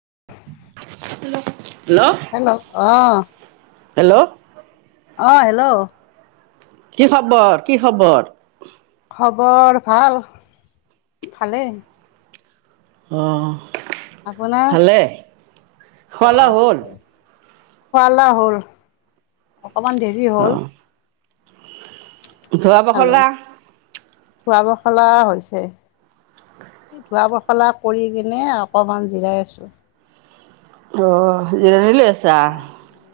[inaudible] ল হেল্ল' আহ হেল্ল' অ হেল্ল'। কি খবৰ কি খবৰ? খবৰ ভাল ভালেই অ। আপোনাৰ ভালে অ খোৱা লোৱা অ। হ'ল খুৱালা হল অকমান দেৰি অ হ'ল। ধোৱা পখলা। খোৱা পখলা হৈছে। এই ধোৱা পখলা কৰি কিনে অকমান জিৰাই আছো। অ জিৰণি লৈ আছা।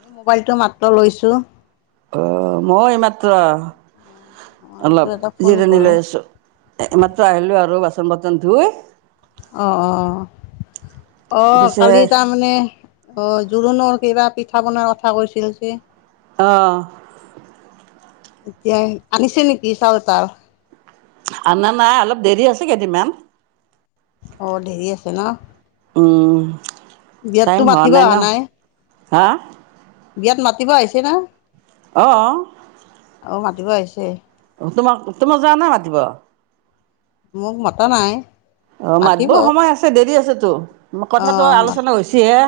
এই মোবাইলটো মাত্ৰ লৈছো। অ মই এইমাত্ৰ। তাৰপিছত অলপ এটা ফোন জিৰণি কৰোঁ লৈ আছো এইমাত্ৰ আহিলো আৰু বাচন বতন ধুই অ অ আহ পিছে কালি তাৰমানে অ জোৰোণৰ কিবা পিঠা বনাৰ কথা কৈছিল যে। অ এতিয়া আনিছে নেকি চাৱতাৰ? অনা নাই। অলপ দেৰি আছে কেইদিনমান। অ দেৰি আছে, ন? উম। টাইম বিয়াততো হোৱা মাতিব ন অহা নাই? হা বিয়াত মাতিব আহিছে না? অঁ অ। অ মাতিব আহিছে। তোমাক তোমাক যাৱা নাই মাতিব? মোক মতা নাই। অ মাতিব মাতব' অ সময় আছে দেৰি আছেতো। কথাটো আলোচনা হৈছি হে।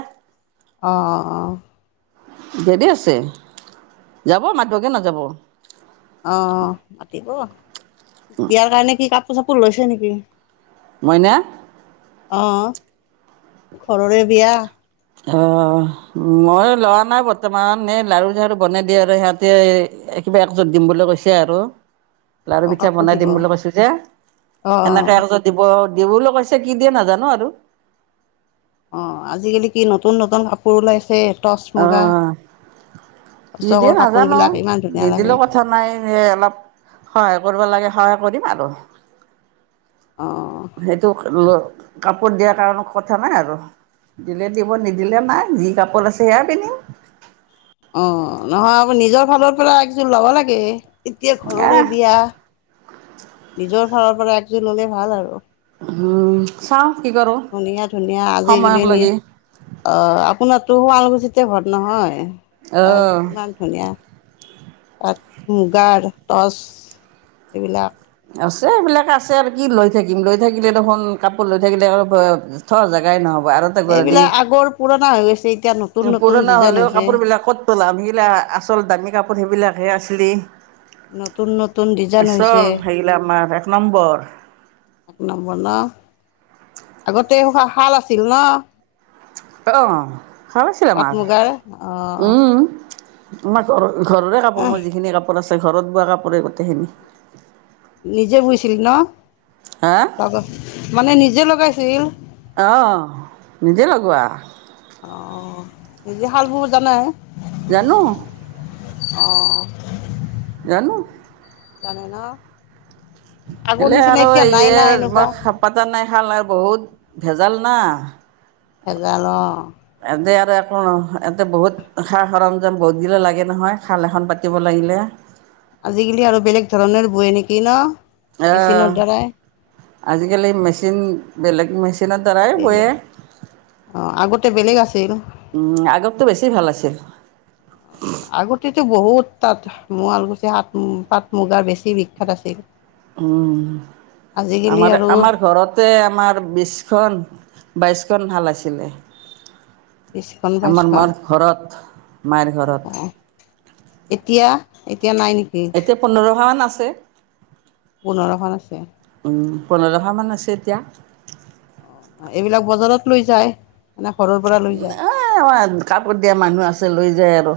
অঁ অঁ অঁ। দেৰি আছে। যাব মাতব' কিয় নাযাব। অ মাতিব। বিয়াৰ কাৰণে কি কাপোৰ চাপোৰ লৈছে নেকি? মইনা? অহ, ঘৰৰে বিয়া। অহ, মই লৱা নাই বৰ্তমান। এই লাৰু চাড়ু বনাই দিয়ে আৰু সিহঁতে কিবা একজোট দিম বুলি কৈছি আৰু। লাৰু অ পিঠা কাপোৰ বনাই দিব দিম বুলি কৈছো যে। অ অ সেনেকে আৰু দিব দিবো বুলি কৈছে, কি দিয়ে নাজানো আৰু। অ আজিকালি কি নতুন নতুন কাপোৰ ওলাইছে টচ অ মুগা। কি টচকৰ দিয়ে নাজানো কাপোৰবিলাক আৱু। ইমান ধুনীয়া লাগে নিদিলেও কথা নাই সেই অলপ সহায় কৰিব লাগে সহায় কৰিম আৰু। অ সেইটোক ল কাপোৰ দিয়াৰ কাৰণে কথা নাই আৰু। দিলে দিব নিদিলে নাই। যি কাপোৰ আছে সেয়া পিন্ধিম। অ নহয়। আ নিজৰ ফালৰ পৰা একযোৰ ল'ব লাগে। এতিয়া ঘৰৰে আহ বিয়া। নিজৰ ফাৰৰ পৰা একজোৰ ললে ভাল আৰু। উম চাও। ধুনীয়া ধুনীয়া আজিকালি নি। লাগি অ আপোনাৰ তটো শুৱালগুছিতে ঘৰ নহয়, তাত অঁ কিমান ধুনীয়া তাত মুগাৰ টচ এইবিলাক আছে সেবিলাক আছে আৰু কি লৈ থাকিম। লৈ থাকিলে দেখোন কাপোৰ লৈ থাকিলে থ'ৱা জেগাই নহ'ব। আৰু এটা গধূলি সেইবিলাক আগৰ পুৰণা হৈ গৈছে। এতিয়া নতুন নতুন পুৰণা ডিজাইন হলেও হৈছে। কাপোৰ বিলাক ক'ত পলাম, সেগিলা আচল দামী কাপোৰ সেইবিলাকহে আছে। ৰি, নতুন নতুন ডিজাইন হৈছে আচল হেইগিলা আমাৰ এক নম্বৰ। এক নম্বৰ ন? আগতে হা ভাল আছিল ন? অ ভাল আছিল পাট আমাৰ। মুগাৰ অ' উম আমাৰ ঘৰৰ ঘৰৰে কাপোৰ মোৰ যিখিনি কাপোৰ আছে ঘৰত বোৱা কাপোৰে গোটেইখিনি। নিজে বুইছিল ন? হা লগত মানে নিজে লগাইছিল? অহ নিজে লগোৱা। অ নিজে শাল বোবো জানেই? জানো। অহঁ। জানো। জানে ন? আগৰ বেলেগ নিচিনা আৰু এতিয়া নাই না ইয়ে এনেকুৱা মই পাতা নাই খাল নাই বহুত ভেজাল না। ভেজাল অ। ইয়াতে আৰু আকৌ নহ এতে বহুত সা সৰঞ্জাম বহুত গিলা লাগে নহয় খাল এখন পাতিব লাগিলে। আজিকালি আৰু বেলেগ ধৰণৰ বয় নেকি ন অহ মেচিনৰ দ্বাৰাই। আজিকালি মেচিন বেলেগ মেচিনৰ দ্বাৰাই বয়ে বেলেগ অ আগতে বেলেগ আছিল উম আগততো বেছি ভাল আছিল। আগতেতো বহুত তাত শুৱালকুছিত পাট মুগাৰ বেছি বিখ্যাত আছিল। উম আজিকালি আমাৰ আৰু আমাৰ ঘৰতে আমাৰ বিশখন। বাইছখন শাল আছিলে। বিশখন আমাৰ বাইশখন মাৰ ঘৰত মায়ৰ অ অ ঘৰত। এতিয়া এতিয়া নাই নেকি এতিয়া পোন্ধৰখন মান আছে পোন্ধৰখন আছে উম। পোন্ধৰ খন মান আছে এতিয়া। অ এইবিলাক বজাৰত লৈ যায় মানে ঘৰৰ পৰা লৈ যায়। কাপোৰ দিয়া মানুহ আছে লৈ যায় আৰু।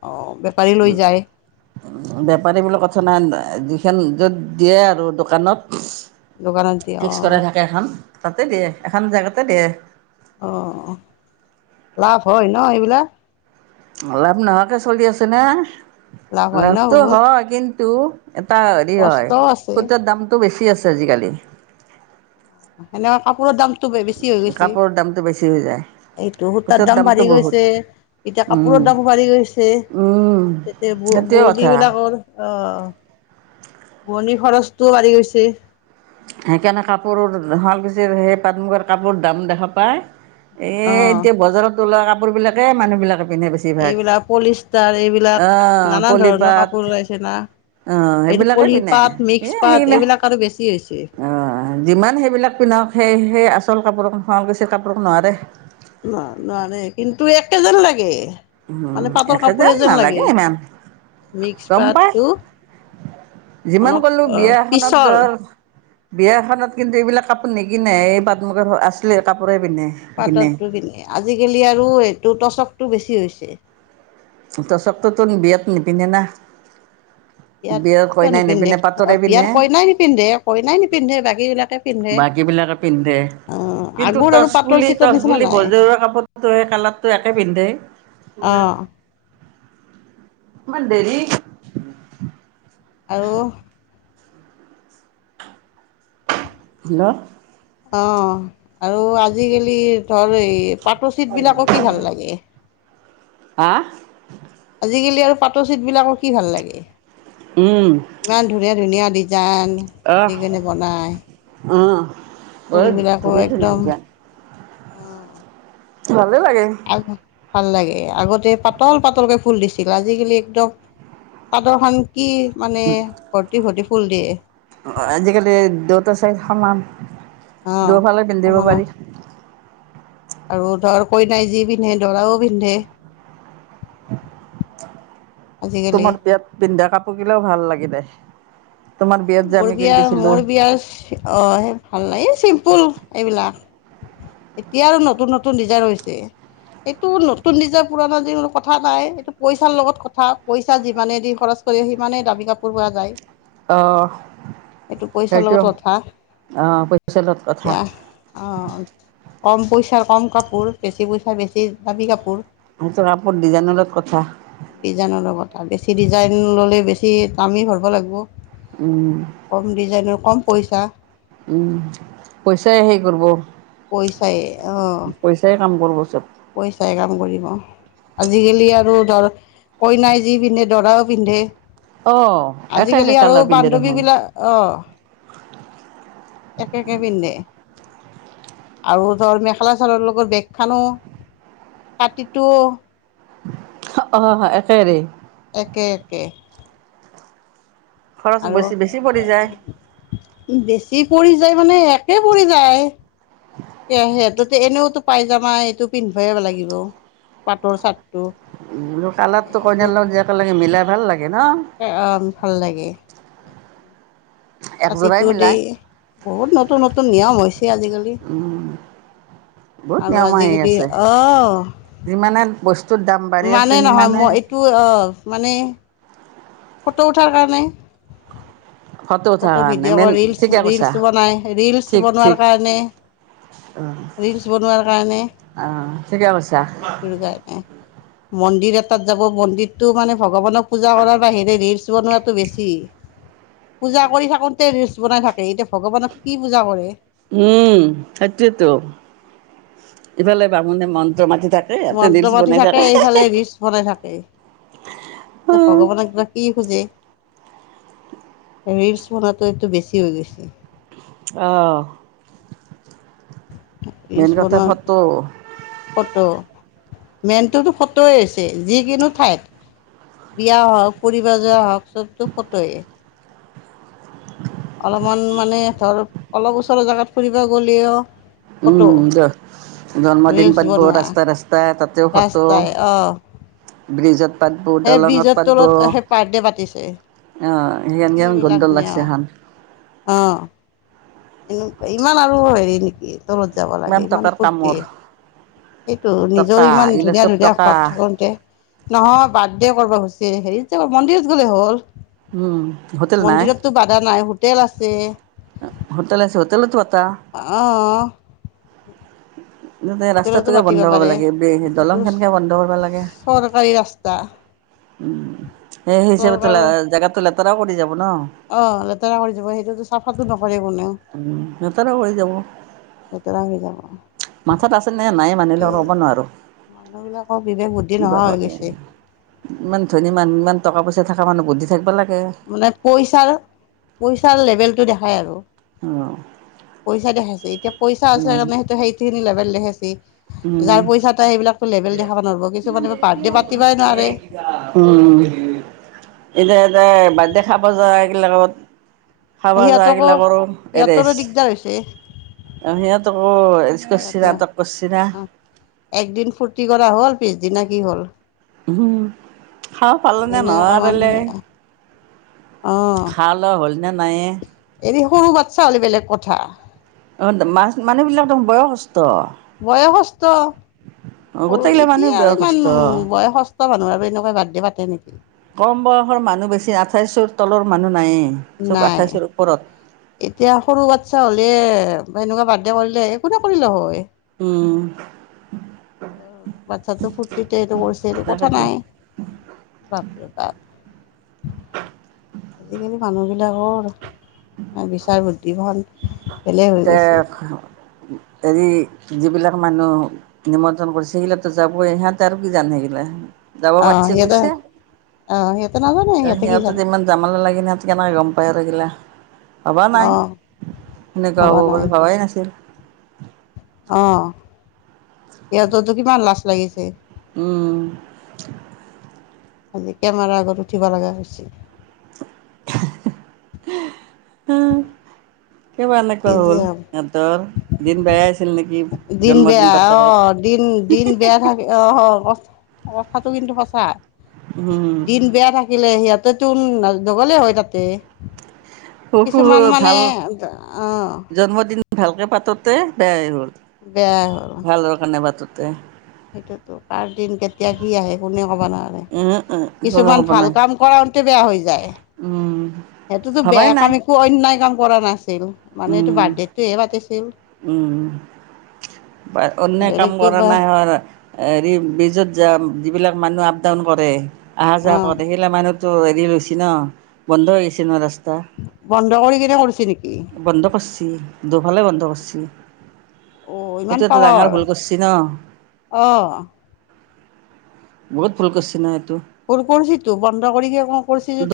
অ। বেপাৰী লৈ যায় বেপাৰী বোলি কথা নাই যিখন য'ত দিয়ে আৰু দোকানত দোকানত দি অ ফিক্স কৰাই থাকে এখন তাতে দিয়ে এখন জেগাতে দিয়ে। অ লাভ হয় ন এইবিলাক লাভ নোহোৱাকে চলি আছে নে লাভ হয় ন লাভটো বহুত হয় কিন্তু এটা হেৰি হয় কষ্টও আছে কুটাৰ দামতো বেছি আছে আজিকালি সেনেকা কাপোৰৰ দাম কাপোৰৰ দামটো বেছি হৈ যায়। এইটো সূতাৰ দাম দামটো বাঢ়ি বহুত গৈছে এতিয়া উম কাপোৰৰ দামো বাঢ়ি গৈছে উম তেতিয়া সেইটোৱে বুৱনী কথা বিলাকৰ অহ বুৱনীৰ খৰচটোও বাঢ়ি গৈছে। সেইকাৰণে কাপোৰ শুৱলাকুছিৰ সেই পাট মুগাৰ কাপোৰ দাম দেখা পায় অ এ এতিয়া বজাৰত ওলোৱা কাপোৰ বিলাকে মানুহ বিলাকে পিন্ধে বেছিভাগ এইবিলাক পলিষ্টাৰ এইবিলাক অহ নানা ধৰণৰ কাপোৰ পলিপাত ওলাইছে না অহ এইটো সেইবিলাকে পলি পিন্ধে পাট মিক্স এ পাট হেই নে এইবিলাক আৰু বেছি হৈছে অ যিমান সেইবিলাক পিন্ধক সেই সেই আচল কাপোৰক শুৱালকুছি কাপোৰক নোৱাৰে ন নোৱাৰে কিন্তু একে যেন লাগে উম মানে পাটৰ একে কাপোৰে জেন যেন নালাগে লাগে ইমান মিক্স গম পাই পাটটো যিমান অলপ কলো বিয়া এখনত পিছল ধৰ বিয়া এখনত কিন্তু এইবিলাক কাপোৰ নিকিনে এই পাটৰ কাপোৰ আছিলে কাপোৰ পাটটো নিপিনে আজিকালি আৰু এইটো টচকটো বেছি হৈছে টচকটো তোৰ বিয়াত নিপিন্ধে না বিয়াত বিয়াৰ কিয় কইনাই নিপিন্ধে অ পাটৰে বিয়াত পিন্ধে কইনাই নিপিন্ধে কইনাই নিপিন্ধে বাকী বিলাকে বাকী বিলাকে পিন্ধে কিন্তু আগৰ আৰু টৰ্চ পাটৰ বুলি চিটৰ টৰ্চ নিচিনা বুলি নাই ভজৰুৱা কাপোৰতো সেই কালাৰটো একে পিন্ধে অহ [inaudible] ইমান লেজী আৰু হেল্ল' অ আৰু আজিকালি ধৰ এই পাটৰ চিট বিলাকো কি ভাল লাগে হা আজিকালি আৰু পাটৰ চিট বিলাকো কি ভাল লাগে উম ইমান ধুনীয়া ধুনীয়া ডিজাইন অহ দি কেণে বনায় অ বৰ ধুনীয়া ধুনীয়া একদম দিয়া অ ভালেই লাগে ভাল লাগে আগতে পাতল পাতলকে ফুল দিছিল আজিকালি একদম পাতৰ খন কি মানে ভৰ্তি ভৰ্তি ফুল দিয়ে। আজিকালি দত চাই সমান দূৰত ফালে পিন্ধিব সমানে পাৰি। কই নাই যি পিন্ধে দৰাও পিন্ধে আজিকালি তোমাৰ বিয়াত পিন্ধা কাপোৰ কিলেও ভাল লাগিল দে। এ মোৰ বিয়াৰ মোৰ বিয়াৰ অ স ভাল নাই চিম্পুল এইবিলাক। এতিয়া আৰু নতুন নতুন ডিজাইন হৈছে। এইটো নতুন নিজৰ পুৰণা যি কথা নাই এইটো পইচাৰ লগত কথা পইচা যিমানে দি খৰচ। কৰি সিমানে দামী কাপোৰ পোৱা যায়। অ। এইটো পইচাৰ সেইটো লগত কথা আহ পইচা লগত কথা। এতিয়া অ কম পইচাৰ কম কাপোৰ বেছি পইচাৰ বেছি দামি কাপোৰ। সেইটো কাপোৰ ডিজাইনৰ লগত কথা। ডিজাইনৰ লগত বেছি ডিজাইন ললে বেছি। ঠি কামি ভৰিব লাগিব উম, কম ডিজাইনৰ কম। পইচা উম পইচাই হে কৰিব। পইচাই অ। কাম কৰব চব। পইচাই কাম কৰিব আজিকালি আৰু ধৰ। কইনাই যি পিন্ধে দৰাও পিন্ধে। অ' একে একে আজিকালি আৰু কালাৰ পিন্ধে বান্ধৱী দেখোন। বিলাক অ। একে একে পিন্ধে। আৰু ধৰ মেখেলা চাদৰ লগত বেগ খানো ছাতিটো। অ এ খেৰে। একে একে। খৰচ আৰু। বেছি বেছি পৰি যায়। বেছি পৰি যায় মানে একে পৰি যায় সেইটোতে এনেওতো। পাই যামাই এইটো পিন্ধিবই লাগিব পাটৰ চাট। কালাৰ টো কইনাৰ লগত যে এক লাগে মিলাই ভাল লাগে। ন? অ ভাল লাগে। একযোৰাই ছাতিটো দি মিলাই। বহুত নতুন নতুন নিয়ম হৈছে আজিকালি। বহুত আৰু নিয়ম আহি আজিকালি আছে অ। যিমানে বস্তুৰ দাম বাঢ়ি আছে মানে নহয় সিমানে মই এইটো আহ মানে। ফটো উঠাৰ কাৰণে। উঠাৰ ফটো কাৰণে ভিডিঅ' মেইন ৰিলছ ঠিকে কৈছা ৰিলছ বনাই ৰিলছ ঠিক বনোৱাৰ ঠিক কাৰণে। ৰিলছ বনোৱাৰ কাৰণে অঁ ঠিকে কৈছা সেইটোৰ কাৰণে। মন্দিৰ এটাত যাব মন্দিৰতটো মানে ভগৱানক পূজা কৰাৰ বাহিৰে ৰিলচ বনোৱাটো বেছি। পূজা কৰি থাকোতে ৰিলছ বনাই থাকে এতিয়া ভগৱানক কি পূজা কৰে। উম সেইটয়েতো ইফালে বামুণে মন্ত্ৰ মাতি। থাকে হেতে মন্ত্ৰ ৰিলছ পাতি বনাই থাকে। এইফালে এ ভগৱানক কিবা কি খুজে। ৰিলছ বনোৱাটো এইটো বেছি হৈ গৈছে অ। মেইন ৰিলচ কথা বনোৱা ফটো। ফটো মেইনটোতো ফটোয় হৈছে যিকোনো ঠাইত। বিয়া হওক ফুৰিব যোৱা হওক চবতটো ফটয়ে। অলপমান মানে ধৰ অলপ ওচৰৰ জেগাত ফুৰিব গ'লেও। ফটো উম দে জা। দিন ৰিলচ পাতব বনোৱা ৰাস্তা ৰাস্তা তাতেও ফটো ৰাস্তাই অ ব্ৰিজত। পাতব সেই দলঙত ব্ৰিজৰ পাতব তলত সেই বাৰ্থডে পাতিছে অ। সেইয়েই কিবিলাক গোডল লাগিছে নিয়ম হান। এনেকুৱা ইমান আৰু হেৰি নেকি তলত যাব লাগে ইমান টকাৰ কামৰ ফূুৰ্তি এইটো নিজৰ টকা ইমান এইগিলা ধুনীয়া চব ধুনীয়া টকা ঘৰত থাকোতে নহয় বাৰ্থডে কৰিব খুজিছে হেৰি মন্দিৰত গ'লে হ'ল উম, হোটেল নাই, মন্দিৰতটো বাধা নাই হোটেল আছে হোটেল আছে হোটেল ত অ হোটেলতো ৰাস্তাতোকে পাতিব বন্ধ কৰিব পাৰে লাগে এইটো দলং খনকে বন্ধ কৰিব লাগে চৰকাৰী ৰাস্তা উম সেই চৰকাৰৰ হিচাপেও জেগাতো লেতেৰাও কৰি যাব ন। অ লেতেৰা কৰি যাব সেইটোতো চাফাটো নকৰে কোনেও উম লেতেৰা কৰি যাব লেতেৰা হৈ যাব মাথাত আছে নে নাই মানুহিলে ক'ব নোৱাৰোঁ মানুহবিলাকৰ বিবেক বুদ্ধি কিবা নোহোৱা হৈ কৰে গৈছে ইমান ধনী মানু্হ ইমান টকা পইচা থকা মানুহ বুদ্ধি থাকিব লাগে মানে পইচাৰ পইচাৰ লেভেল টো দেখায় আৰু অঁ। পইচা দেখাইছে, এতিয়া পইচা আছে কাৰণে সেইত সেইখিনি লেভেল দেখাইছে, উম, যাৰ পইচা এটা সেইবিলাক পাতিবই নোৱাৰে উম। এতিয়া এতে বাৰ্থডে খাব যায় এইগিলাকত। খাবা যা সিহঁতকো এইগিলাকৰো সিহঁতৰো এৰেষ্ট দিগদাৰ হৈছে সিহঁতক অ এচ সিহঁত কৰিছৰা তপচিৰা। ফুৰ্তি কৰা হ'ল পিছদিনা কি হ'ল? উহুম খাওঁ পালনে সেইকাৰণে নহয় অকমান তেলে? খাল হল নাইয়ে এনেই সৰু বাচ্ছা হলে বেলেগ কথা। অ মাছ মানুহবিলাকতো বয়সস্থ। বয়সস্থ। সৰু গোটেইগিলা মানুহ এতিয়া আৰু ইমান বয়সস্থ বয়সস্থ মানুহ আৰু এনেকুৱা বাৰ্থডে পাতে নেকি? কম বয়সৰ মানুহ বেছি আঠাইছৰ তলৰ মানুহ নায়েই চব নাই আঠাইছৰ ওপৰত। এতিয়া সৰু বাচ্ছা হলে বা এনেকুৱা বাৰ্থডে কৰিলে একো নকৰিলেহয়। উম। অ বাচ্ছাটো ফূৰ্তিতে এইটো কৰিছে এইটো কথা তাকেতো নাই। বাপৰে বাপ! আজিকালি মানুহখিনি ডাঙৰ। বিচাৰ বুদ্ধি ভন বেলেগ হৈ এতিয়া গৈছে। হেৰি যিবিলাক মানুহ নিমন্ত্ৰণ কৰিছে সেইগিলাকো যাবই সিহঁত আৰু কি জানে সেইগিলা যাব অঁ পাতছে সিহঁতে গৈছে। অঁ সিহঁতে নাজানে কি সিহঁতে জানে যিমান জামালে লাগেনাথেকে আমাৰ ৰঙ পায়হেইগিলা। ভবা নাই, অঁ সেনেকুৱা হ'ব বুলি ভবাই নাছিল। অ সিহঁততো কিমান লাজ লাগিছে? উম। আজি কেমেৰাৰ আগত উঠিব লগা হৈছে। [unintelligible] কিবা কি এনেকুৱা যে হ'ল হ'ব সিহঁতৰ দিন বেয়া আছিল নেকি জন্মদিন পাতাত? উম দিন বেয়া থাকে অ হ ক অৱস্থাটো কিন্তু সঁচা, উম দিন বেয়া থাকিলে সিয়াত তাতো নগলে হয় তাতে সু সু কিছুমান মানে ভাল অঁ জন্মদিন ভালকে পাতোতে বেয়াই হ'ল। বেয়াই হ'ল ভাল দৰকাৰ নাই বাততে? সেইটোতো কাৰ দিন কেতিয়া কি আহে কোনেও হ'ব নোৱাৰে উম উম কোনো কিছুমান ক'ব ভাল নাই কাম কৰাওঁতে বেয়া হৈ যায়। উম সেইটোতো ভবাই বেয়া নাই কাম একো অন্যায় কাম কৰা নাছিল, মানে এইটো উম বাৰ্থডেটোহে পাতিছিল। উম। বা অন্য কাম বেলেগতো কৰা বা নাই হয় হেৰি বিজত যাম যিবিলাক মানুহ আপ ডাউন কৰে অহা অ যাহ কৰে সেইবিলাক মানুহ ত এৰি গৈছে ন বন্দ গেছে ন ৰাস ত বন্ধ কৰি কিনে কৰিছে নেকি বন্ধ কৰছি, দুফালে বন্ধ কৰছ চি অ ইমান সেইটো এটা ডাঙৰ পাৱাৰ ভুল কৰিছ ন? অ বহুত ভুলকচে ন সে পৰপৰিছেতো বন্ধ কৰিকে ক কৰিছ যে